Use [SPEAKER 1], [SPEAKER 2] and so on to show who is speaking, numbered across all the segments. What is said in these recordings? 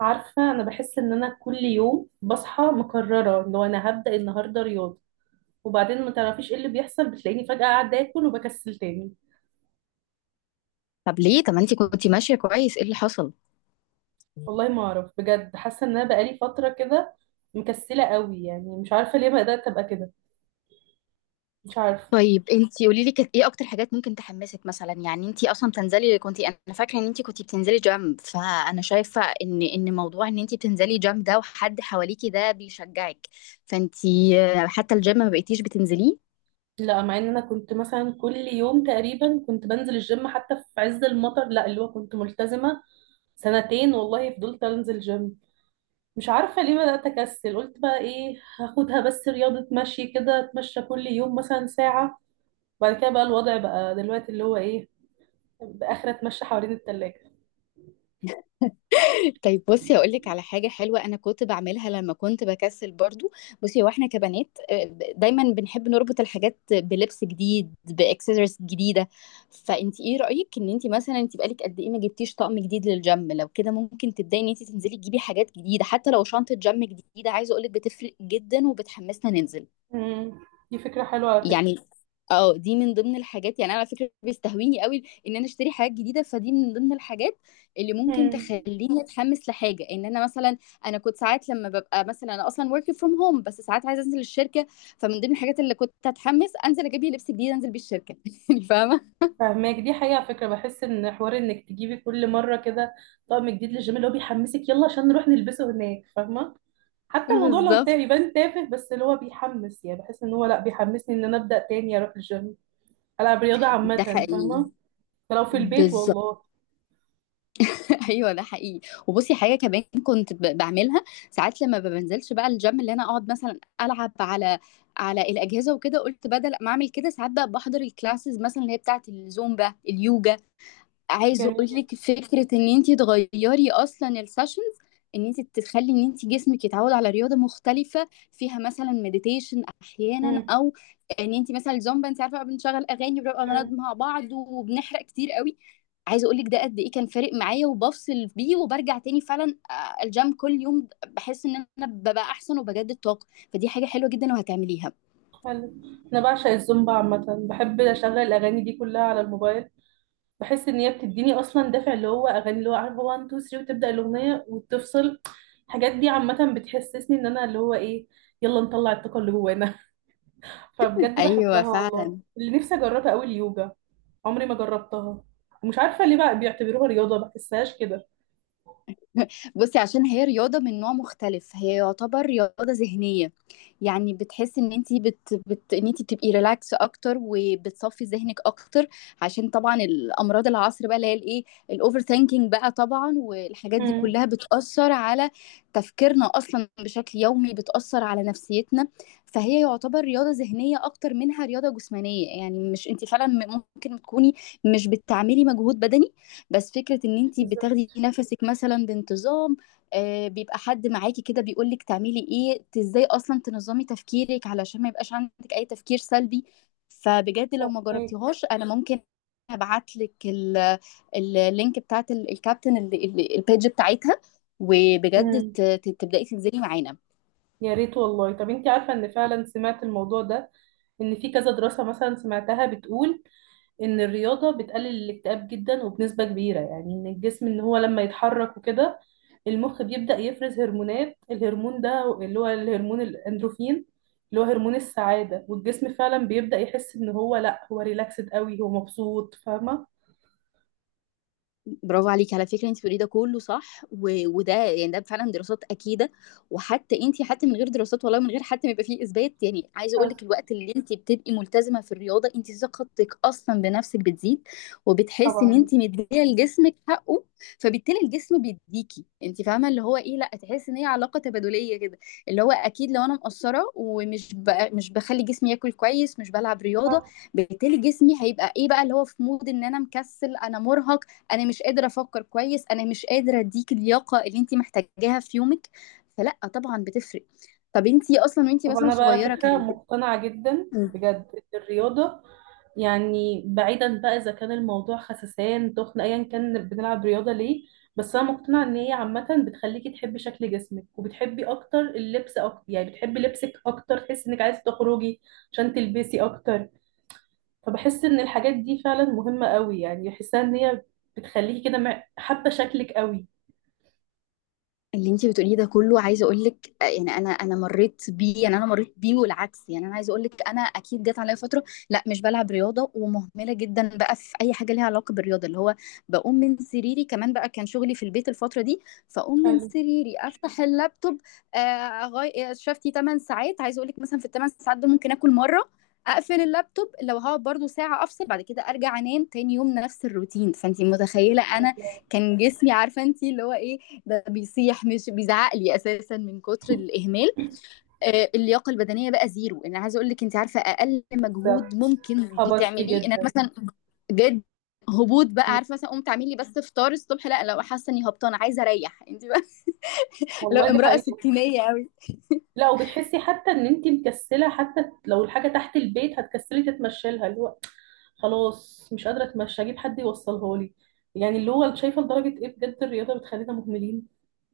[SPEAKER 1] عارفة، أنا بحس إن أنا كل يوم بصحى مكررة لو أنا هبدأ النهاردة رياضة، وبعدين ما تعرفيش إيه اللي بيحصل، بتلاقيني فجأة قاعدة آكل وبكسل تاني.
[SPEAKER 2] طب ليه؟ طب ما انت كنتي ماشيه كويس، ايه اللي حصل؟
[SPEAKER 1] والله ما أعرف، بجد حاسة إن أنا بقالي فترة كده مكسلة قوي، يعني مش عارفة ليه بدأت أبقى كده. مش عارفة.
[SPEAKER 2] طيب انت قولي لي، كانت ايه اكتر حاجات ممكن تحمسك؟ مثلا يعني انت اصلا بتنزلي كنت انا فاكره ان انت كنت بتنزلي جيم. فانا شايفه ان موضوع ان انت بتنزلي جيم ده، وحد حواليكي ده بيشجعك. فانت آه، حتى الجيم ما بقيتيش بتنزليه.
[SPEAKER 1] لا، مع إن أنا كنت مثلا كل يوم تقريبا كنت بنزل الجيم، حتى في عز المطر، لا اللي هو كنت ملتزمة سنتين والله، فضلت أنزل جيم. مش عارفة ليه بدأت أكسل. قلت بقى إيه، هاخدها بس رياضة مشي كده، أتمشى كل يوم مثلا ساعة. بعد كده بقى الوضع بقى دلوقتي اللي هو إيه، بآخر أتمشى حوالين التلاجة.
[SPEAKER 2] طيب بصي، هقول لك على حاجه حلوه انا كنت بعملها لما كنت بكسل برضو. بصي، هو احنا كبنات، دايما بنحب نربط الحاجات بلبس جديد، باكسسوارز جديده. فانت ايه رايك، ان انت مثلا انت بقالك قد ايه ما جبتيش طقم جديد للجيم؟ لو كده ممكن تبداي ان انت تنزلي تجيبي حاجات جديده، حتى لو شنطه جيم جديده. عايزه اقول لك بتفرق جدا وبتحمسنا ننزل.
[SPEAKER 1] مم. دي فكرة حلوة على فكرة.
[SPEAKER 2] يعني اه دي من ضمن الحاجات. يعني انا على فكره بيستهويني قوي ان انا اشتري حاجات جديده، فدي من ضمن الحاجات اللي ممكن
[SPEAKER 1] مم.
[SPEAKER 2] تخليني اتحمس لحاجه. ان انا مثلا انا كنت ساعات لما ببقى مثلا انا اصلا working from home، بس ساعات عايزه انزل الشركه. فمن ضمن الحاجات اللي كنت اتحمس، انزل اجيب لي لبس جديد انزل بيه الشركه يعني فاهمه.
[SPEAKER 1] فهماك، دي حقيقة على فكرة. بحس إن حوار إنك تجيبي كل مرة كده طقم جديد للجيم اللي هو بيحمسك، يلا عشان نروح نلبسه هناك، فاهمة؟ حتى الموضوع لو
[SPEAKER 2] بالظبط،
[SPEAKER 1] يبان تافه، بس اللي هو بيحمس، يعني بحس إن هو لأ، بيحمسني إن أنا أبدأ تاني أروح الجيم، ألعب رياضة
[SPEAKER 2] ده
[SPEAKER 1] عامة،
[SPEAKER 2] حقيقي.
[SPEAKER 1] فاهمة؟ ده لو في البيت والله.
[SPEAKER 2] ايوه، ده حقيقي. وبصي حاجه كمان كنت بعملها، ساعات لما ما بنزلش بقى الجيم اللي انا اقعد مثلا العب على الاجهزه وكده. قلت بدل ما اعمل كده، ساعات بقى بحضر الكلاسز مثلا، اللي هي بتاعه الزومبا، اليوجا. عايزه اقول
[SPEAKER 1] جميل.
[SPEAKER 2] لك فكره ان انت تغيري اصلا السيشنز، ان انت تخلي ان انت جسمك يتعود على رياضه مختلفه، فيها مثلا مديتيشن احيانا،
[SPEAKER 1] امم.
[SPEAKER 2] او ان انت مثلا الزومبا، انت عارفه بقى بنشغل اغاني، بنبقى بنقعد
[SPEAKER 1] امم.
[SPEAKER 2] مع بعض وبنحرق كتير قوي. عايزه اقول لك ده قد ايه كان فارق معايا، وبفصل بيه وبرجع تاني فعلا. الجيم كل يوم بحس ان انا ببقى احسن وبجدد طاقه. فدي حاجه حلوه جدا وهتعمليها.
[SPEAKER 1] حلو. انا بعشق الزومبا عامه، بحب اشغل الاغاني دي كلها على الموبايل. بحس ان هي بتديني اصلا دافع، اللي هو اغاني، اللي هو عارف، هو 1 2 3 وتبدا الاغنيه وتفصل. الحاجات دي عامه بتحسسني ان انا اللي هو ايه، يلا نطلع الطاقه اللي جوانا. فبجد
[SPEAKER 2] ايوه
[SPEAKER 1] بحبها والله.
[SPEAKER 2] فعلا.
[SPEAKER 1] اللي نفسي اجربها قوي اليوجا، عمري ما جربتها. ومش عارفه ليه بقى بيعتبروها رياضه، ما بحسهاش كده.
[SPEAKER 2] بصي، عشان هي رياضة من نوع مختلف، هي يعتبر رياضة ذهنية. يعني بتحس ان انتي ان انتي بتبقي ريلاكس اكتر وبتصفي ذهنك اكتر. عشان طبعا الامراض العصر بقى اللي هي الايه، الاوفر ثينكينج بقى طبعا، والحاجات دي
[SPEAKER 1] امم.
[SPEAKER 2] كلها بتأثر على تفكيرنا اصلا بشكل يومي، بتأثر على نفسيتنا. فهي يعتبر رياضة ذهنية اكتر منها رياضة جسمانية. يعني مش انتي فعلا ممكن تكوني مش بتعملي مجهود بدني، بس فكرة ان انتي بتاخدي
[SPEAKER 1] بالظبط.
[SPEAKER 2] نفسك مثلا بانتظام. بيبقى حد معاكي كده بيقولك تعملي ايه، ازاي اصلا تنظمي تفكيرك علشان ما يبقاش عندك اي تفكير سلبي. فبجد لو ما جربتيهاش، انا ممكن هبعتلك اللينك بتاعت الكابتن، البيج بتاعتها. وبجد
[SPEAKER 1] امم.
[SPEAKER 2] تبدأي تنزلي معانا.
[SPEAKER 1] يا ريت والله. طب انت عارفة ان فعلا سمعت الموضوع ده، ان في كذا دراسة مثلا سمعتها بتقول ان الرياضة بتقلل الاكتئاب جدا وبنسبة كبيرة، يعني ان الجسم، ان هو لما يتحرك وكده، المخ بيبدأ يفرز هرمونات، الهرمون ده اللي هو الهرمون الاندروفين، اللي هو هرمون السعادة، والجسم فعلا بيبدأ يحس ان هو لا، هو ريلاكسد قوي، هو مبسوط، فاهمة؟
[SPEAKER 2] برافو عليكي على فكرة، انت بتقولي ده كله صح. وده يعني ده فعلا دراسات أكيدة. وحتى انت، حتى من غير دراسات والله، من غير حتى ما يبقى فيه إثبات، يعني عايزة أقول لك
[SPEAKER 1] حصل.
[SPEAKER 2] الوقت اللي انت بتبقي ملتزمة في الرياضة، انت ثقتك أصلا بنفسك بتزيد، وبتحسي ان
[SPEAKER 1] طبعا.
[SPEAKER 2] انت مدية لجسمك حقه. فبالتالي الجسم بيديكي انت، فاهمة اللي هو ايه، لا تحسي ان هي علاقة تبادلية كده. اللي هو أكيد لو أنا مقصرة ومش ب... مش بخلي جسمي ياكل كويس، مش بلعب رياضة،
[SPEAKER 1] صح.
[SPEAKER 2] بالتالي جسمي هيبقى ايه بقى، اللي هو في مود ان انا مكسل، انا مرهق، انا مش قادره افكر كويس، انا مش قادره اديك اللياقه اللي انت محتاجاها في يومك. فلا طبعا بتفرق. طب انت اصلا وانت
[SPEAKER 1] طب
[SPEAKER 2] مثلا
[SPEAKER 1] انا بقى على
[SPEAKER 2] صغيره كان؟
[SPEAKER 1] فكره مقتنعه جدا بجد إن الرياضه، يعني بعيدا بقى اذا كان الموضوع خسسان تخن ايا كان بنلعب رياضه ليه، بس انا مقتنعه ان هي عامه بتخليكي تحبي شكل جسمك، وبتحبي اكتر اللبس اكتر، يعني بتحبي لبسك اكتر، تحسي انك عايزه تخرجي عشان تلبسي اكتر. فبحس ان الحاجات دي فعلا مهمه قوي، يعني بحسها ان هي بتخليكي كده حابه شكلك قوي.
[SPEAKER 2] اللي انتي بتقوليه ده كله عايزه اقول لك يعني، انا مريت بيه. يعني انا مريت بيه والعكس. يعني انا عايزه اقول لك انا اكيد جت عليا فتره لا مش بلعب رياضه، ومهمله جدا بقى في اي حاجه ليها علاقه بالرياضه. اللي هو بقوم من سريري، كمان بقى كان شغلي في البيت الفتره دي، فاقوم من
[SPEAKER 1] حلو.
[SPEAKER 2] سريري افتح اللابتوب. شفتي 8 ساعات. عايزه اقول لك مثلا في الثمان ساعات دول ممكن اكل مره. اقفل اللابتوب، لو هقعد برضو ساعه، افصل بعد كده ارجع انام، تاني يوم نفس الروتين. فانتي متخيله انا كان جسمي، عارفه انت اللي هو ايه، ده بيصيح مش بيزعق لي اساسا من كتر الاهمال. اللياقه البدنيه بقى زيرو. انا عايزه اقول لك انت عارفه اقل مجهود
[SPEAKER 1] بالظبط.
[SPEAKER 2] ممكن
[SPEAKER 1] هبطتي
[SPEAKER 2] تعمليه ان انا
[SPEAKER 1] جدا.
[SPEAKER 2] مثلا جد هبوط بقى،
[SPEAKER 1] مم.
[SPEAKER 2] عارفه مثلا قمت اعمل لي بس فطار الصبح. لا لو حاسه اني هبطانه، عايزه اريح انت بقى لو
[SPEAKER 1] والله دي
[SPEAKER 2] امراه
[SPEAKER 1] حقيقة.
[SPEAKER 2] ستينيه قوي.
[SPEAKER 1] لا، وبتحسي حتى ان انت مكسله حتى لو الحاجه تحت البيت، هتكسلي تتمشي لها، اللي هو خلاص مش قادره اتمشى، اجيب حد يوصلها لي. يعني اللي هو شايفه لدرجه ايه بجد الرياضه بتخلينا مهملين.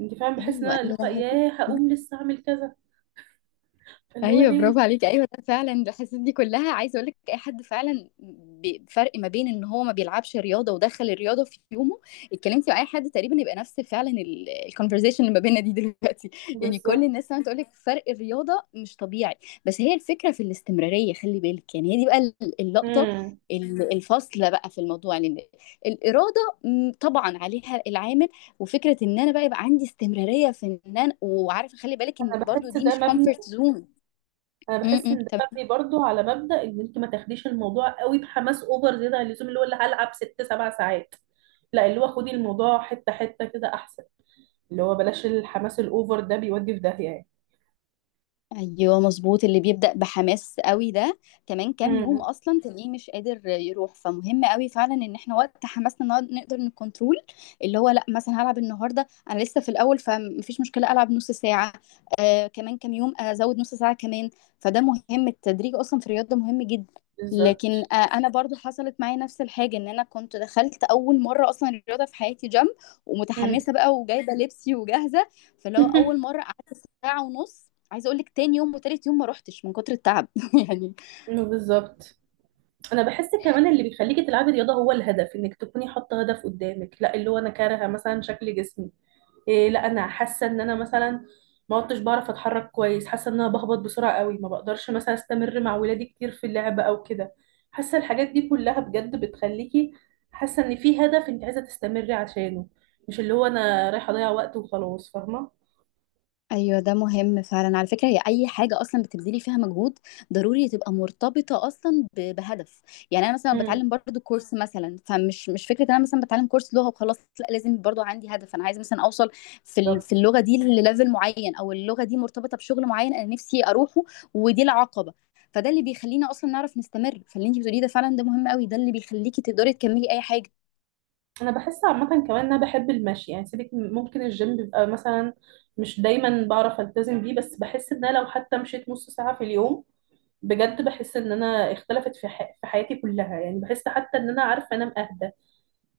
[SPEAKER 1] انت فعلا بحس ان
[SPEAKER 2] ايوه
[SPEAKER 1] انا اللي
[SPEAKER 2] ايوه.
[SPEAKER 1] هو ياه، هقوم لسه اعمل كذا، فاللي هو
[SPEAKER 2] ايوه برافو
[SPEAKER 1] ليه؟
[SPEAKER 2] عليكي، ايوه ده فعلا الحاسيس دي كلها. عايزه اقول لك اي حد فعلا بفرق ما بين ان هو ما بيلعبش رياضه، ودخل الرياضه في يومه. اتكلمتي مع اي حد تقريبا يبقى نفس فعلا الكونفرزيشن اللي ما بيننا دي دلوقتي يعني كل
[SPEAKER 1] بالظبط.
[SPEAKER 2] الناس فعلا تقول لك فرق الرياضه مش طبيعي. بس هي الفكره في الاستمراريه، خلي بالك. يعني هي دي بقى اللقطه،
[SPEAKER 1] امم.
[SPEAKER 2] الفاصله بقى في الموضوع. لان الاراده طبعا عليها العامل. وفكره ان انا بقى يبقى عندي استمراريه في ان انا، وعارفه خلي بالك ان
[SPEAKER 1] انا
[SPEAKER 2] برضو
[SPEAKER 1] بحس
[SPEAKER 2] دي
[SPEAKER 1] ده
[SPEAKER 2] مش
[SPEAKER 1] مبني،
[SPEAKER 2] كومفورت زون.
[SPEAKER 1] انا
[SPEAKER 2] م-
[SPEAKER 1] بحس ان ده
[SPEAKER 2] م.
[SPEAKER 1] مبني برضو على مبدأ ان انت ما تاخديش الموضوع قوي بحماس اوفر زياده عن اللزوم، اللي هو اللي هلعب ست سبع ساعات. لا، اللي هو خدي الموضوع حته حته كده احسن، اللي هو بلاش الحماس الأوفر ده، بيودي في داهية يعني.
[SPEAKER 2] ايوه مظبوط. اللي بيبدأ بحماس قوي ده كمان كام يوم
[SPEAKER 1] امم.
[SPEAKER 2] اصلا تلاقيه مش قادر يروح. فمهم قوي فعلا ان احنا وقت حماسنا نقدر نكنترول. اللي هو لا مثلا هلعب النهارده، انا لسه في الاول فمفيش مشكله، العب نص ساعه. كمان كام يوم ازود نص ساعه كمان. فده مهم، التدريج اصلا في الرياضه مهم جدا. لكن
[SPEAKER 1] بالظبط.
[SPEAKER 2] انا برضو حصلت معايا نفس الحاجه، ان انا كنت دخلت اول مره اصلا الرياضه في حياتي جيم،
[SPEAKER 1] امم.
[SPEAKER 2] ومتحمسه بقى وجايبه لبسي وجاهزه. فاللي هو اول مره قعدت ساعه ونص. عايزه اقول لك تاني يوم وتالت يوم ما روحتش من كتر التعب يعني.
[SPEAKER 1] بالظبط. انا بحس كمان اللي بيخليكي تلعبي رياضه هو الهدف، انك تكوني حاطه هدف قدامك، لا اللي هو انا كارهه مثلا شكل جسمي، إيه، لا انا حاسه ان انا مثلا ما عدتش بعرف اتحرك كويس، حاسه ان انا بهبط بسرعه قوي، ما بقدرش مثلا استمر مع ولادي كتير في اللعب او كده. حاسه الحاجات دي كلها بجد بتخليكي حاسه ان في هدف انت عايزه تستمري عشانه، مش اللي هو انا رايحه اضيع وقت وخلاص، فاهمه؟
[SPEAKER 2] ايوه ده مهم فعلا على فكره، هي اي حاجه اصلا بتبذلي فيها مجهود ضروري تبقى مرتبطه اصلا بهدف. يعني انا مثلا بتعلم برضو كورس مثلا، فمش مش فكره انا مثلا بتعلم كورس لغه وخلاص، لا لازم برضو عندي هدف، انا عايزه مثلا اوصل في
[SPEAKER 1] بالظبط.
[SPEAKER 2] اللغه دي لليفل معين، او اللغه دي مرتبطه بشغل معين انا نفسي اروحه. ودي العقبه. فده اللي بيخلينا اصلا نعرف نستمر. فاللي انت بتقوليه ده فعلا، ده مهم قوي، ده اللي بيخليكي تقدري تكملي اي حاجه.
[SPEAKER 1] انا بحس عامه كمان ان انا بحب المشي، يعني سيبك ممكن الجيم بيبقى مثلا مش دايما بعرف التزم بيه، بس بحس ان انا لو حتى مشيت نص ساعه في اليوم، بجد بحس ان انا اختلفت في في حياتي كلها، يعني بحس حتى ان انا عارفه انام اهدى،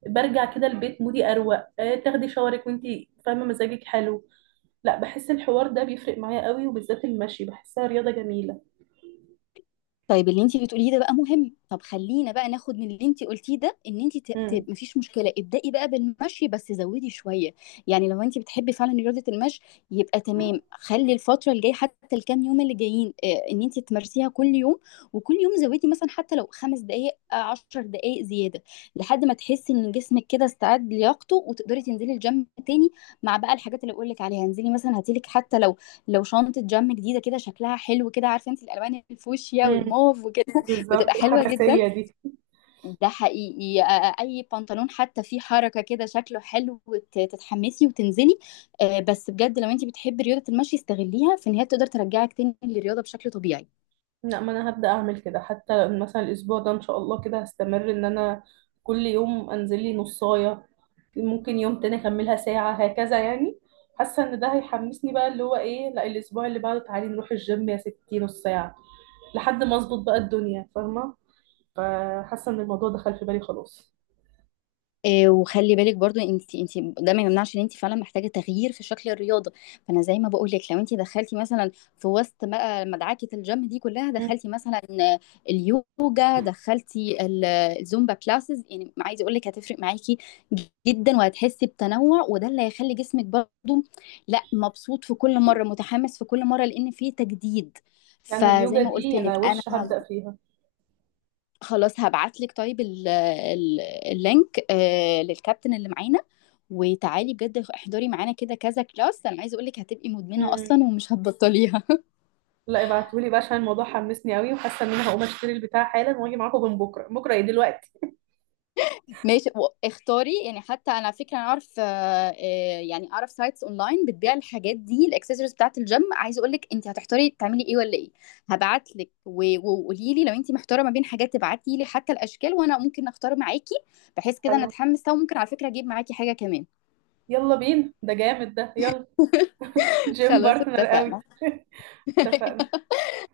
[SPEAKER 1] برجع كده البيت مودي اروق، آه، تاخدي شاورك وانتي فاهمه مزاجك حلو. لا، بحس الحوار ده بيفرق معايا قوي، وبالذات المشي بحسها رياضه جميله.
[SPEAKER 2] طيب اللي انت بتقوليه ده بقى مهم، طب خلينا بقى ناخد من اللي انت قلتيه ده ان انت
[SPEAKER 1] امم.
[SPEAKER 2] مفيش مشكله، ابدأي بقى بالمشي بس زودي شويه. يعني لو انت بتحبي فعلا رياضه المشي، يبقى تمام. خلي الفتره الجايه حتى الكام يوم اللي جايين ان انت تمارسيها كل يوم، وكل يوم زودي مثلا حتى لو 5 دقائق، 10 دقائق زياده، لحد ما تحسي ان جسمك كده استعد لياقته وتقدري تنزلي الجيم تاني. مع بقى الحاجات اللي بقول لك عليها، انزلي مثلا هاتيلك، حتى لو شنطة جم جديدة كده شكلها حلو كده، عارفة انت الألوان الفوشيا
[SPEAKER 1] امم.
[SPEAKER 2] والموف وكده بتبقى
[SPEAKER 1] بالظبط،
[SPEAKER 2] حلوة جدا.
[SPEAKER 1] الحماسية دي.
[SPEAKER 2] ده حقيقي. أي بنطلون حتى فيه حركة كده شكله حلو وت- تتحمسي وتنزلي. بس بجد لو انت بتحبي رياضة المشي، استغليها في إن هي تقدر ترجعك تاني للرياضة بشكل طبيعي.
[SPEAKER 1] لا، ما انا هبدأ اعمل كده، حتى مثلا الاسبوع ده ان شاء الله كده هستمر، ان انا كل يوم انزل لي نصاية، ممكن يوم تاني اكملها ساعة، هكذا يعني. حاسة ان ده هيحمسني بقى، اللي هو ايه، لا الاسبوع اللي بعده تعالي نروح الجيم يا ستي نص ساعة، لحد ما اظبط بقى الدنيا، فاهمة؟ فحاسة ان الموضوع دخل في بالي خلاص.
[SPEAKER 2] وخلي بالك برضو، انت ده ما يمنعش ان انت فعلا محتاجه تغيير في شكل الرياضه. فانا زي ما بقول لك لو انت دخلتي مثلا في وسط بقى مدعكه الجيم دي كلها،
[SPEAKER 1] مم.
[SPEAKER 2] دخلتي مثلا اليوجا، دخلتي الزومبا كلاسز، يعني عايزه اقول لك هتفرق معاكي جدا. وهتحسي بتنوع، وده اللي هيخلي جسمك برضو لا مبسوط في كل مره، متحمس في كل مره، لان في تجديد.
[SPEAKER 1] لان
[SPEAKER 2] فزي
[SPEAKER 1] اليوجا
[SPEAKER 2] ما قلت
[SPEAKER 1] دي انا
[SPEAKER 2] لك انا،
[SPEAKER 1] وش هبدأ فيها.
[SPEAKER 2] خلاص هبعت لك. طيب اللينك للكابتن اللي معانا. وتعالي بجد احضري معانا كده كذا كلاس، انا عايزه اقول لك هتبقي مدمنه
[SPEAKER 1] مم.
[SPEAKER 2] اصلا ومش هتبطليها
[SPEAKER 1] لا ابعتولي بقى، عشان الموضوع حمسني قوي، وحاسة ان انا هقوم اشتري البتاع حالا، واجي معاكم من بكرة، ايه دلوقتي؟
[SPEAKER 2] ماشي، واختاري. يعني حتى انا على فكره انا اعرف، يعني اعرف سايتس اونلاين بتبيع الحاجات دي، الاكسسوارز بتاعه الجيم. عايزه اقول لك انت هتحتاري تعملي ايه ولا ايه. هبعت لك وقولي لي لو انت محتاره ما بين حاجات، تبعتي لي حتى الاشكال وانا ممكن اختار معاكي، بحيث كده
[SPEAKER 1] حلو.
[SPEAKER 2] نتحمس سوا. ممكن على فكره اجيب معاكي حاجه كمان.
[SPEAKER 1] يلا بينا، ده جامد ده، يلا. جيم
[SPEAKER 2] خلاص
[SPEAKER 1] بارتنر قوي.
[SPEAKER 2] اتفقنا.
[SPEAKER 1] اتفقنا.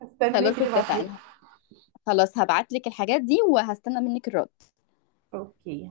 [SPEAKER 1] هستناك
[SPEAKER 2] خلاص
[SPEAKER 1] كده بعدين.
[SPEAKER 2] اتفقنا. خلاص هبعت لك الحاجات دي وهستنى منك الرد.
[SPEAKER 1] اوكي.